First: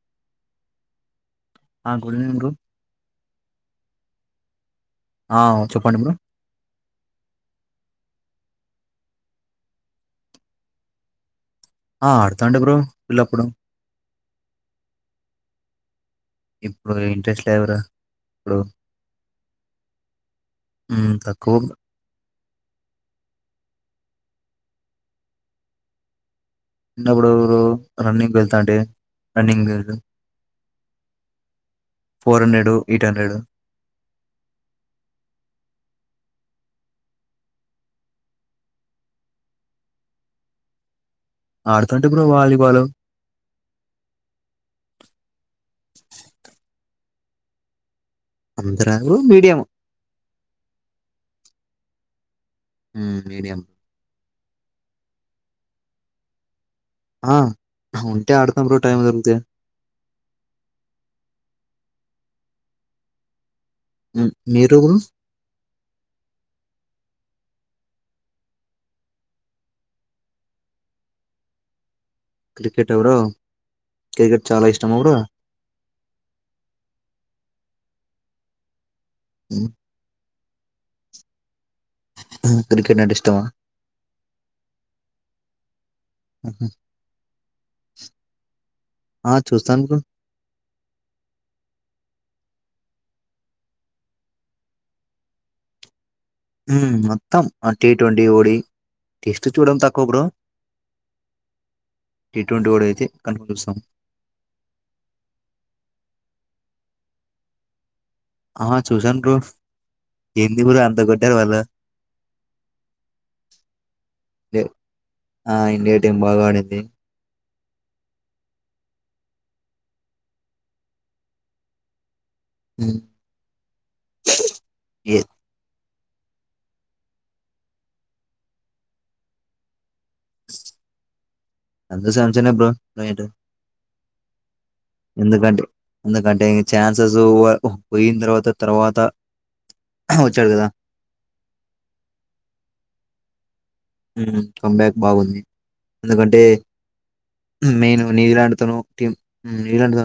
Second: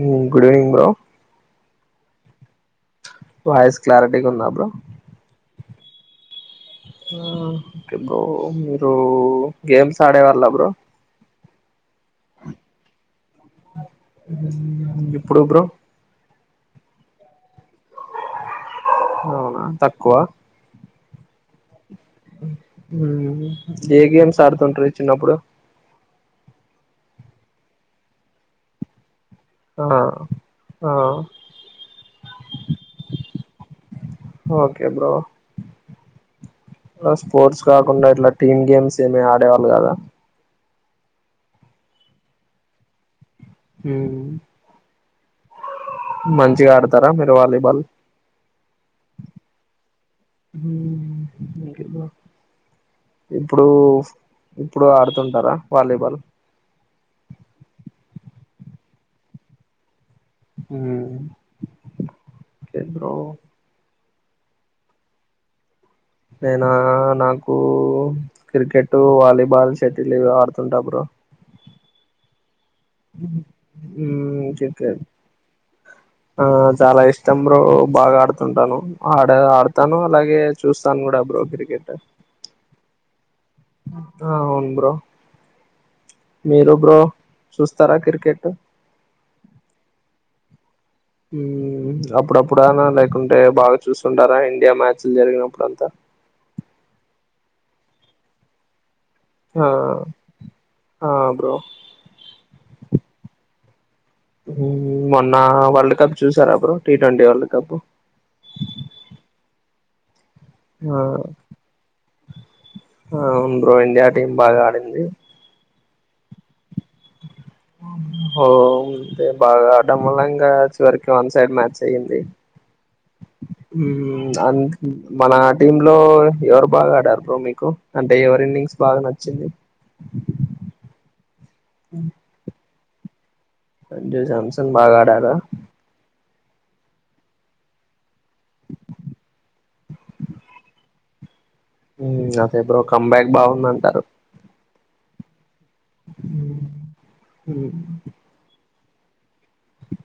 ఉమ్ good evening ఆ good evening voice క్లారిటీగా ఉందా బ్రో ఆ చెప్పండి బ్రో ఆ ఓకే బ్రో మీరు గేమ్స్ ఆడే వాళ్ళ బ్రో ఆ అడుతాండే బ్రో పిల్లప్పుడు ఇప్పుడు బ్రో ఇప్పుడు ఇంట్రెస్ట్ లేదురా ఇప్పుడు అవునా తక్కువ ఉమ్ తక్కువ బ్రో హుమ్ ఏ గేమ్స్ ఆడుతుంటిరి చిన్నప్పుడు చిన్నప్పుడు రన్నింగ్ వెళ్తాంటే రన్నింగ్ ఆ ఆ four hundred eight hundred okay bro sports కాకుండా ఇట్లా టీమ్ గేమ్స్ ఏమి ఆడేవాళ్ళు కాదా ఆడుతుంటి బ్రో వాలీబాలు మ్ మంచిగా ఆడతారా మీరు వాలీబాల్ అంతరాదు మీడియం ఉమ్ ఇంకేం బ్రో ఉమ్, మీడియం ఇప్పుడూ ఇప్పుడు ఆడుతుంటారా వాలీబాల్ ఆ ఉంటే ఆడతాం బ్రో టైమ్ దొరుకుతే ఆ ఒకే బ్రో ఉమ్ మీరు బ్రో నేనా నాకు క్రికెట్, వాలీబాల్, షటిల్ ఇవి ఆడుతుంట బ్రో క్రికెట్ ఎవరు క్రికెట్ చాలా ఇష్టం ఎవరొ ఆ చాలా ఇష్టం బ్రో బాగా ఆడుతుంటాను ఆడే ఉమ్, ఆడతాను అలాగే చూస్తాను కూడా బ్రో క్రికెట్ మ్ క్రికెట్ అంటే ఇష్టమా ఆ అవును బ్రో ఉహు. మీరు బ్రో చుస్తారా క్రికెట్ ఆ చూస్తాను బ్రో ఉమ్ అప్పుడప్పుడనా లేకుంటే బాగా చూసుండారా ఇండియా మ్యాచ్లు జరిగినప్పుడు అంతా మ్ మొత్తం ఆ టీ ట్వంటీ ఓడి టెస్ట్ ఆ చూడం తక్కువ బ్రో ఆ బ్రో టీ ట్వంటీ వాడైతే కనుకొస్తం మొన్న వరల్డ్ కప్ చూసారా bro T twenty world cup ఆ చూసాను బ్రో ఏంది బ్రో ఆ అంత కొట్టారు వాళ్ళు అవును బ్రో ఇండియా టీం బాగా లే- ఆడింది ఆ ఇండియా టీం బాగాడింది వామ్ ఓ హో బాగాడ్డంమూలంగా చివరికి వన్ సైడ్ మ్యాచ్ అయ్యింది హ్ ఉమ్ అన్ మన టీమ్ లో ఎవరు బాగా ఆడారు బ్రో మీకు అంటే ఎవరిన్నింగ్స్ బాగా నచ్చింది సంజు శాంసనే బ్రో మెయిన్ సంజు శాంసన్ బాగా ఆడారా ఎందుకంటె ఎందుకంటే ఇంగ ఛాన్సెస్ పోయిన తర్వాత తర్వాత వచ్చాడు కదా అదే బ్రో కమ్ బాక్ బాగుందని ఉమ్ హు కంబ్యాక్ బాగుంది ఎందుకంటే మెయిన్ న్యూజిలాండ్ తోనో టీం న్యూజిలాండ్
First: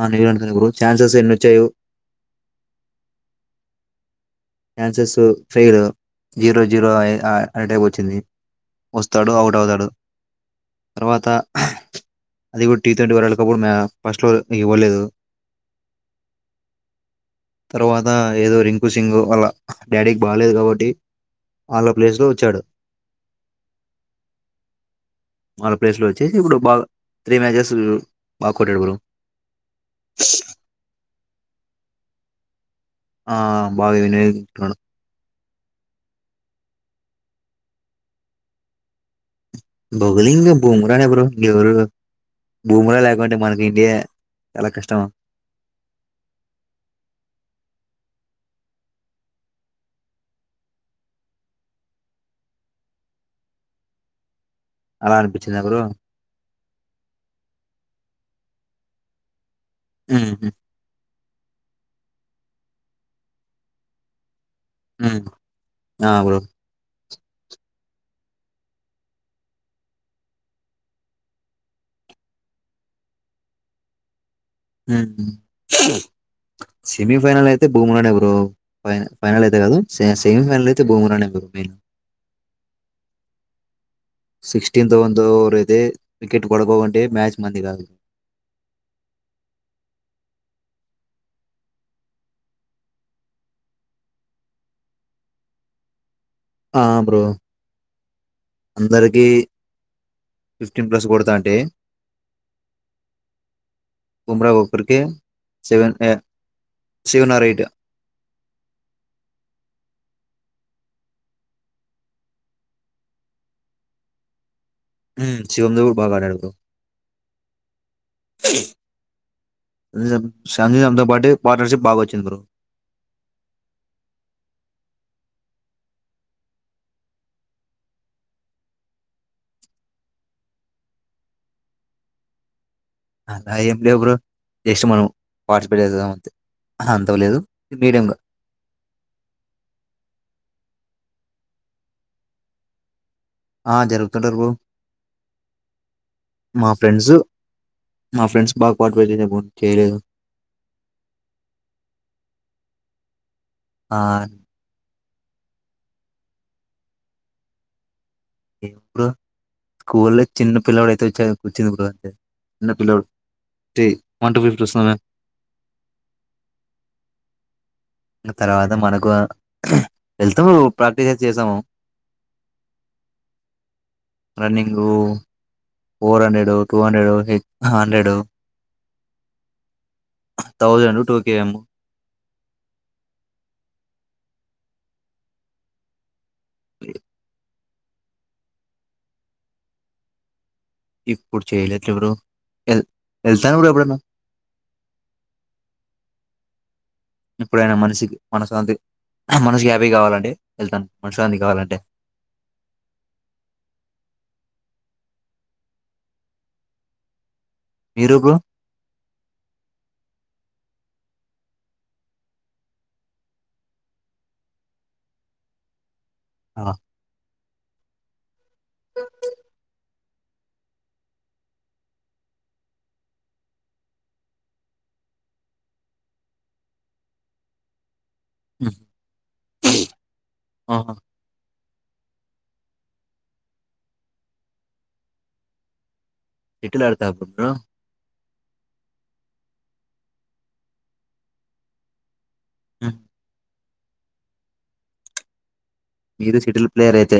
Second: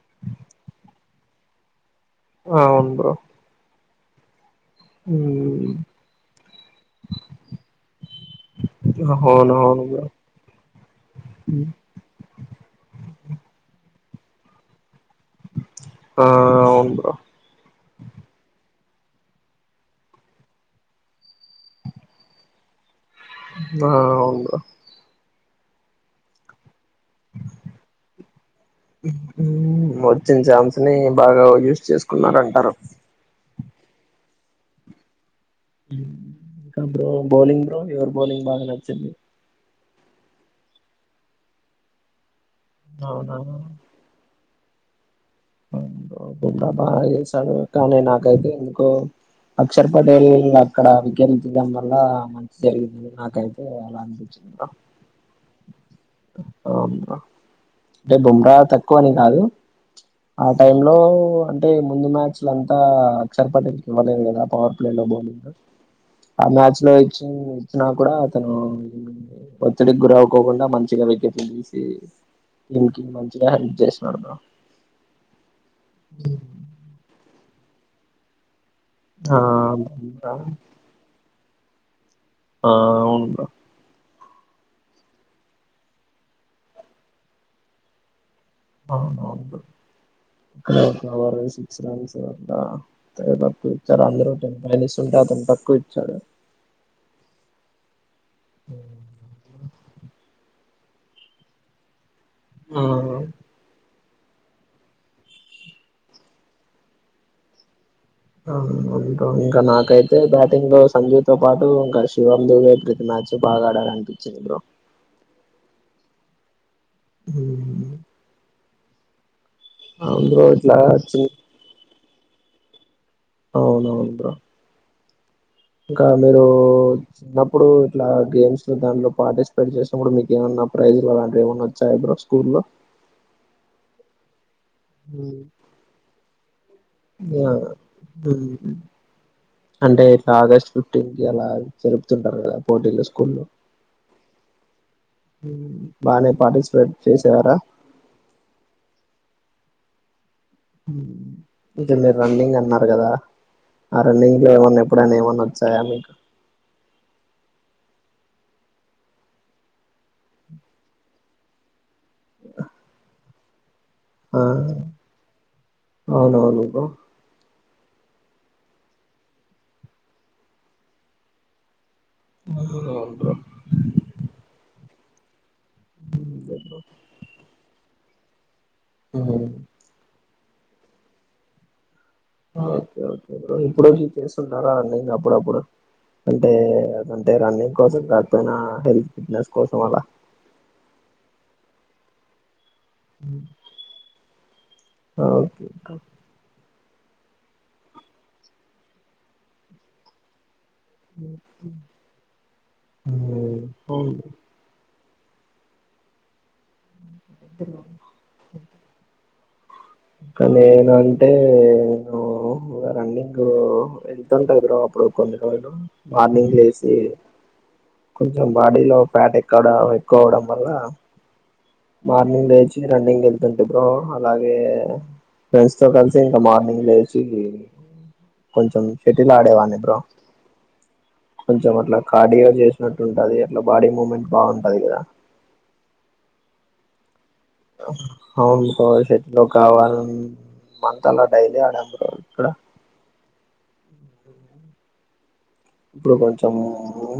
ఆ న్యూజిల్యాండ్ తో నే బ్రో ఛాన్సెస్ ఎన్నోచ్చాయో అవును bro chances fail zero zero అయ్ అయ్యే టైమ్ వచ్చింది వస్తాడు అవును అవుట్ అవును అవుతాడు బ్రో తర్వాత అది కూడా టీ ట్వంటీ వరల్డ్ కప్ మ్య ఫస్ట్లో ఇవ్వలేదు ఆ అవును బ్రో తర్వాత ఏదో రిం కు సింగు వాళ్ళ డాడీకి బాగాలేదు కాబట్టి వాళ్ళ ప్లేస్లో వచ్చాడు ఆ అవును బ్రో వాళ్ళ ప్లేస్ లో వచ్చి ఇప్పుడు బాగా త్రీ మ్యాచెస్ బాగా కొట్టాడు బ్రో వచ్చిన ఛాన్స్ ని బాగా యూస్ చేసుకున్నారంటారు ఆ బాగా యూస్ చేసుకున్నాడు ఇంకా బ్రో బౌలింగ్ బ్రో ఎవరి బౌలింగ్ బాగా నచ్చింది బౌలింగ్ బుమ్రానే బ్రో ఇంగేవరు బుమ్రా లేకుంటే మనకి అవునా ఇండియా చాలా కష్టం బుమ్రా బాగా ఏశాడు కానీ నాకైతే ఎందుకో అక్షర్ పటేల్ అక్కడ వికెట్లు తీయడం వల్ల మంచి జరిగింది నాకైతే అలా అనిపి చింది బ్రో అలా అనిపించిందా బ్రో అవును బ్రో అంటే బుమ్రా తక్కువ అని కాదు ఉమ్, ఆ టైమ్ లో అంటే ముందు మ్యాచ్ల అంతా అక్షరపటేల్ కి ఇవ్వలేదు కదా పవర్ ప్లే లో ఉమ్, బౌలింగ్ ఆ మ్యాచ్ లో ఇచ్చినా కూడా అతను ఒత్తిడికి గురౌకోకుండా మంచిగా వికెట్లు తీసి వీనికి మంచిగా హెల్ప్ చేసినాడు బ్రో ఉహు సెమీఫైనల్ అయితే బుమ్రా నే బ్రో ఫైన్ ఆ ఫైనల్ అయితే కాదు సె సెమీఫైనల్ అయితే బుమ్రానే బ్రో మెయిన్ ఆ అవును బ్రో సిక్స్టీ న్త్ వంద ఓవర్ ఐతే వికెట్ పడబోంటే మ్యాచ్ మందిగాదు అవును అవును ఒక హాఫ్నహౌర్ సిక్స్ రన్స్ [unintelligible] అందరూ పయనిస్తుంట అతను తక్కువ ఇచ్చాడు ఆ బ్రో అందరికీ ఫిఫ్టీన్ ప్లస్ కొడతాంటే ఆవును కుంరా ఒకరికి seven uh seven or eight అహ్ ఉంక ఇంకా నాకైతే బ్యాటింగ్తో సంజీ తో పాటు ఇంకా శివం దువే ప్రీతి మ్య చి బాగ ఆడారు అనిపించింది బ్రో శివముదొ బాగాడాడు బ్రో ఉమ్ అవును బ్రో ఇట్లా శాంతి అంతతో చి పాటే పార్ట్నర్షిప్ బాగా వచ్చింది బ్రో అవునవును బ్రో ఇంకా మీరు చిన్నప్పుడు ఇట్లా గేమ్స్ లో దాంట్లో పార్టిసిపేట్ చేసినప్పుడు కూడా మీకేమన్నా ప్రైజ్లు అలాంటివి ఏమన్న వచ్చాయ బ్రో స్కూల్ లో అలా ఏంలేవు బ్రో జస్ట్ మనం పార్టిసిపేట్ చేస్థం అంతే అంత లేదు ఆ ఇది మీడియంగా హ్మ్ అంటే ఇట్లా ఆగస్ట్ ఫిఫ్టీన్ కి అలా జరుపుతుంటారు కదా పోటీలు స్కూల్లో ఆ జరుగుతుంటరు బ్రో బానే మా పార్టిసిపేట్ ఫ్రెండ్సు చేసేవారా మా ఫ్రెండ్స్ బాగా పార్టీ [unintelligible] బ్రో చేయలేదు అంటే మీరు రన్నింగ్ అన్నారు కదా ఆ రన్నింగ్ లో ఏమన్నా ఎప్ డన్న ఏమన్న వచ్చాయ అని ఎప్పుడు స్కూల్ల్లో చిన్న పిల్లోడు అయితే వచ్చే వచ్చింది బ్రో చిన్న పిల్లోడు ఆ అవునవును బ్రో తర్వాత మనకు వెల్తూ ప్రాక్టీసయితే చేస్థాము bro running four hundred two hundred హే హండ్రెడు ఉమ్ థౌజండ్ టూకే ఏమ్ ఓకే ఓకే బ్రో ఇప్పుడె మీ చేస్తుంటారండి అప్పుడప్పుడు అంటే అంటే రన్నింగ్ కోసం కాకపోయినా హెల్త్ ఫిట్నెస్ కోసం అలా ఇప్పుడు చేయలేట్లే బ్రో ఎల్ ఎల్తాను ఎప్పుడన్న ఓకే ఇప్పుడైనా మనిషికి మనసు శాంతి మనసుకి హ్యాపీ కావాలంటె ఉమ్ అవును మీరు బ్రో కానీ నేను అంటే ను రన్నింగ్ బ్రో వెళ్తుంట బ్రో అప్పుడు కొన్ని రోజులు మార్నింగ్ లేసి కొంచెం బాడీలో ఫ్యాట్ ఎక్కడ ఎక్కువ అవడం వల్ల మార్నింగ్ లేచి రన్నింగ్ వెళ్తుంట బ్రో అలాగే ఫ్రెండ్స్ తో కలిసి ఇంక మార్నింగ్ లేచి కొంచెం శెటిలాడే వాడిని బ్రో ఆహా కొంచెం అట్లా కార్డియో చేసినట్టు ఉంటది అట్లా బాడీ మూమెంట్ బాగుంటది కదా శెట్టిల్ అడుతా అప్డపు అమ్ అవునుకో శటిలో కావాలి మంత్ అలా డైలీ ఆడాలి ఇక్కడ ఉ ఇప్పుడు మీరు కొంచం షటిల్ ప్లేయర్ అయితే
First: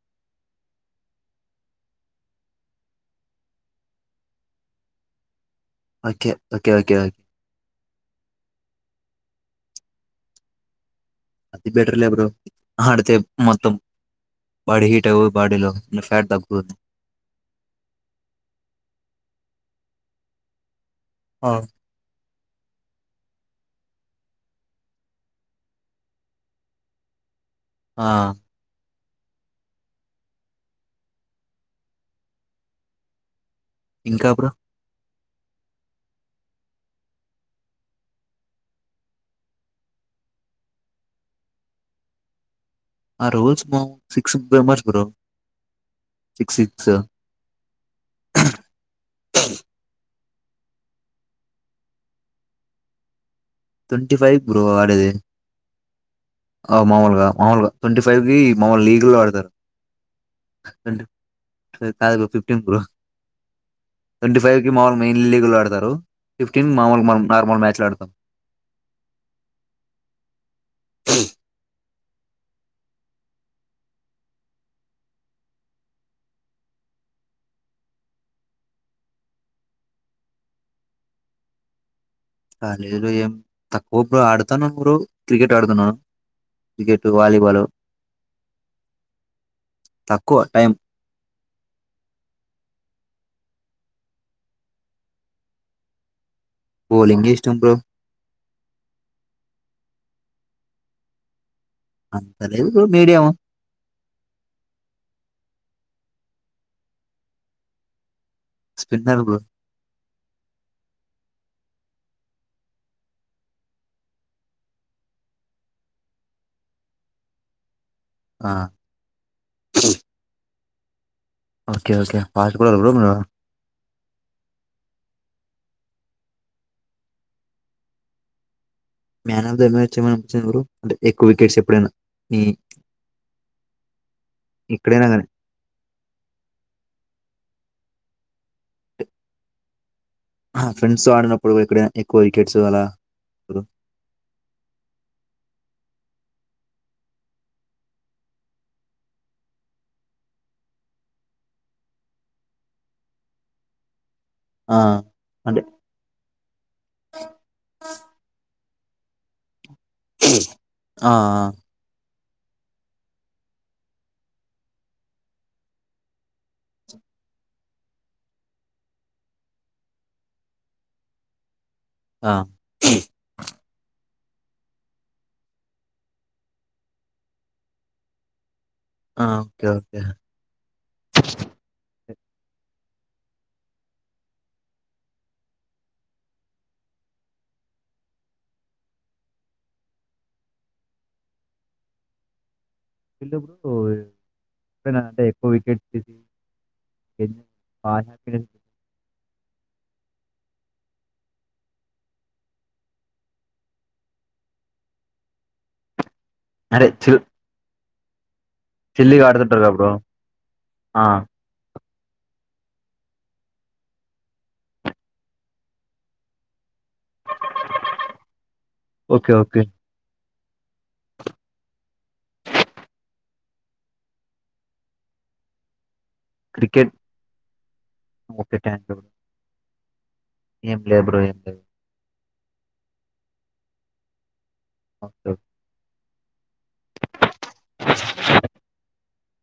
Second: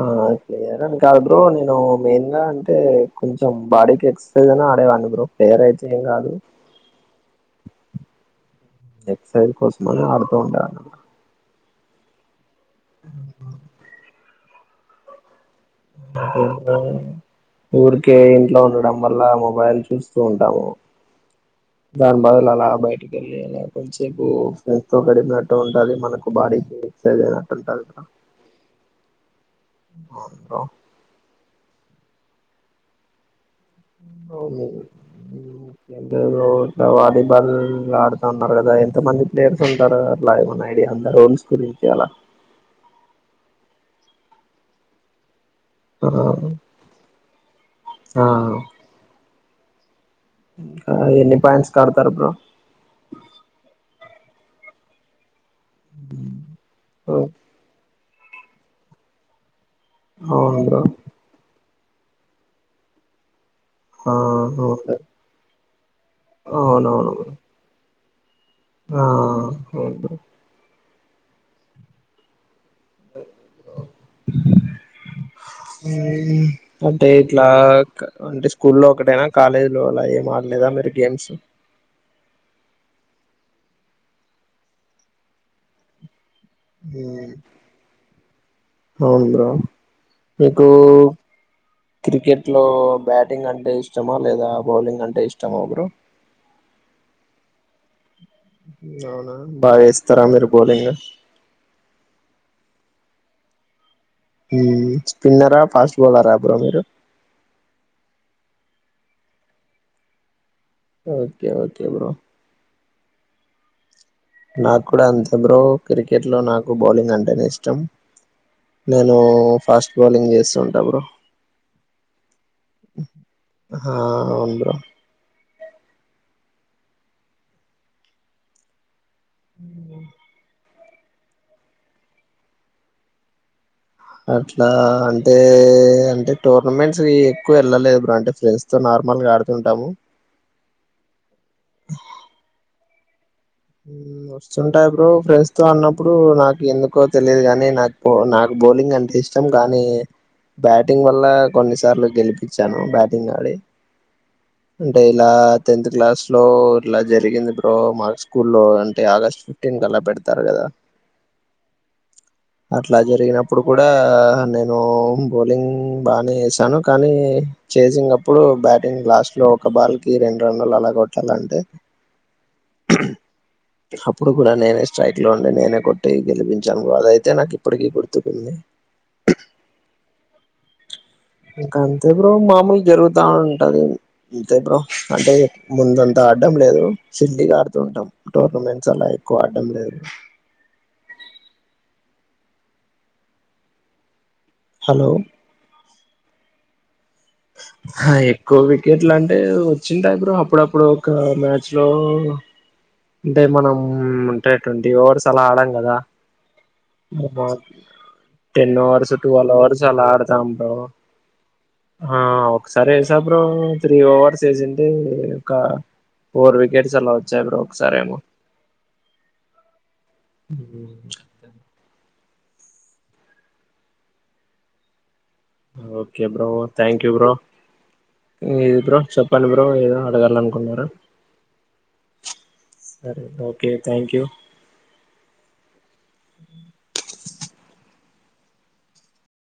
ఆమ్ క్లియరని కాదు బ్రో నేను మెయిన్గా అంటే కొంచెం బాడీకి ఎక్సర్సైజ్ అని ఆడేవాన్ని బ్రో వేరైతే ఏం ఓకే కాదు ఓకే ఓకే ఓకే ఎక్సర్సైజ్ కోసమని ఆడుతూ ఉంటన అది బెటర్లే బ్రో ఆడితే మొత్తం బాడీ హీట్ అవ్వు బాడీలో ఫ్యాట్ తగ్గుతుంది ఊరికే ఇంట్లో ఉండడం వల్ల ఓ వారిని చూస్తూ ఉంటాము. ఆఫ్ దాని బదులు అలా బయటకి వెళ్ళి అలా కాన్సేపు ఫ్రెండ్స్ తో గడిపినట్టు ఉంటాది. మనకు బాడీకి ఎక్సర్సైజలా ఉంటది కదా ఆ అవును బ్రో ఇంకా బ్రో అవును అంతే బ్రో వాలీబాల్ ఆడుతాన్నారు కదా ఎంత మంది ప్లేయర్స్ ఉంటారు. అట్లా ఏమన్నా ఐడి ఎంత లోన్స్ గురించి అలా ఆరోజు బామ్ సిక్స్ మెంబెర్స్ బ్రో ఆ సిక్సిక్స్ ఇలా ఎన్ని పాయింట్సుకి ఆడుతారు బ్రో. ట్వంటీ ఫైవ్ బ్రో ఆడేది. ఆ మామూలుగా మామూలుగా ట్వంటీ ఫైవ్ కి మామూలు లీగల్లో ఆడతారు. అవున్ బ్రో ఎ టైల్ ఫిఫ్టీన్ బ్రో ఆ ట్వంటీ ఫైవ్ కి మాముూలు మెయిన్ లీగలు ఆడతారు. ఫిఫ్టీన్ మాముూలు మన నార్మల్ మ్యాచ్లాడుతాం. హా అవును బ్రో ఉమ్ అంటే ఇట్లా అంటే స్కూల్లో ఒకటేనా కాలేజీలో అలా ఎమ్ లేదా మేరి గేమ్సు కాలేజీలో ఏం తక్కువ బ్రో ఆడుతాను బ్రో క్రికెట్ ఆడుతాను. క్రికెట్, మ్మ్. వాలీబల్ అవును బ్రో మీకూ టైం క్రికెట్ లో బ్యాటింగ్ అంటే ఇష్టమా, లేదా బౌలింగ్ అంటే ఇష్టమా బ్రో? బౌలింగే ఇష్టం బ్రో అవునా బాగ్ ఏస్తారా మీరు బౌలింగు? అంత లేదు మీడియం. ఉమ్ స్పిన్నరా, ఫాస్ట్ బౌలరా బ్రో మీరు? Spinner bro okay okay bro నాకూడా అంతే బ్రో క్రికెట్లో నాకు బౌలింగ్ అంటేనే ఇష్టం. ఆ నేనూ ఫాస్ట్ బౌలింగ్ చేస్తుంటా bro okay okay fast bowler bro మీరు హా అవును bro man of the match ఏమైనానిపించింద బ్రో అంటే ఎక్కువ వికెట్స్ ఎప్పుడైనా మీ అట్లా ఎక్కడైనా కానీ అంటే అంటే టోర్నమెంట్స్వి ఎక్కువ వెళ్ళలేదు. అంటే ఫ్రెండ్స్ తో నార్మల్ గా ఆడుతుంటాము. ఫ్రెండ్స్ తో ఆడినప్పుడు ఎక్కడయినా ఎక్కువ వికెట్స్ అలా బ్రో వస్తుంటాయి బ్రో ఫ్రెండ్స్ తో ఆడినం. ఇప్పుడు నాకెందుకో తెలీదు గానీ నాకు నాక్ బౌలింగ్ అంటే ఇష్టం కానీ బ్యాటింగ్ వల్ల కొన్నిసార్లు గెలిపిచాను బ్యాటింగ్ ఆడి ఆ అంటే ఇలా అంటే టెన్త్ క్లాస్లో ఇలా జరిగింది బ్రో మార్చ్ లో అంటే ఆగస్ట్ ఫిఫ్టీన్త్ అలా పెడ్తార్ గదా ఆ! అట్లా జరిగినప్పుడు కూడా నేను బౌలింగ్ బానే ఎసాను కానీ చేసింగ్ అప్పుడు బ్యాటింగ్ లాస్ట్ లో ఒక బాల్కి రెండు రన్లు అలా గోట్టాలంటే ఆ అప్పుడు గూడా నేనే స్ట్రైక్ లో ఉండి నేనే కొట్టి గెలిపించాను. అదయితే నాకు ఇప్పటికీ గుర్తుకుంది. ఆ ఓకే ఓకే ఇంకంతే బ్రో మామూల్ జరుగుతా ఉంటది ఇంతే బ్రో అంటే ముందంతా ఆడ్డం లేదు షెడ్డిల్ ఆడుతూ ఉంటాం టోర్నమెంట్స్ అలా ఎక్కు ఆడ్డం లేదు. హాయ్ ఎందుకు బ్రో క్రికెట్ హలో అంటే ఎక్కువ వికెట్ తీసి ఎంజాయ్ ఆ హా హ్యాపీనెస్ ఎక్కు వికెట్ ఇట్లంటే వచ్చిందా బ్రో అప్పుడప్పుడు ఒక మ్యాచ్లో అంటే మనం అంటే టే ట్వంటీ అవర్స్ అలా ఆడం గదా అరే చిల్ టెన్ అవర్స్, చిల్లీగా ట్వల్ ఆడుతుంటారుగా అవర్స్ బ్రో. అలా ఆడతాం బ్రో. ఆ! హా ఒక్సార్ ఏసా బ్రో త్రీ ఓవర్స్ వేసింటే ఒక ఫోర్ వికెట్స్ అలా వచ్చాయి బ్రో ఒకసారేమో ఓకే ఓకే. మ్మ్ అంతే okay bro cricket thank you bro ఏది బ్రో చెప్పండి బ్రో ఏదో అడగ ఏంలే బ్రో ఏం లేదు. సరే ఓకే థ్యాంక్యూ. అక్టో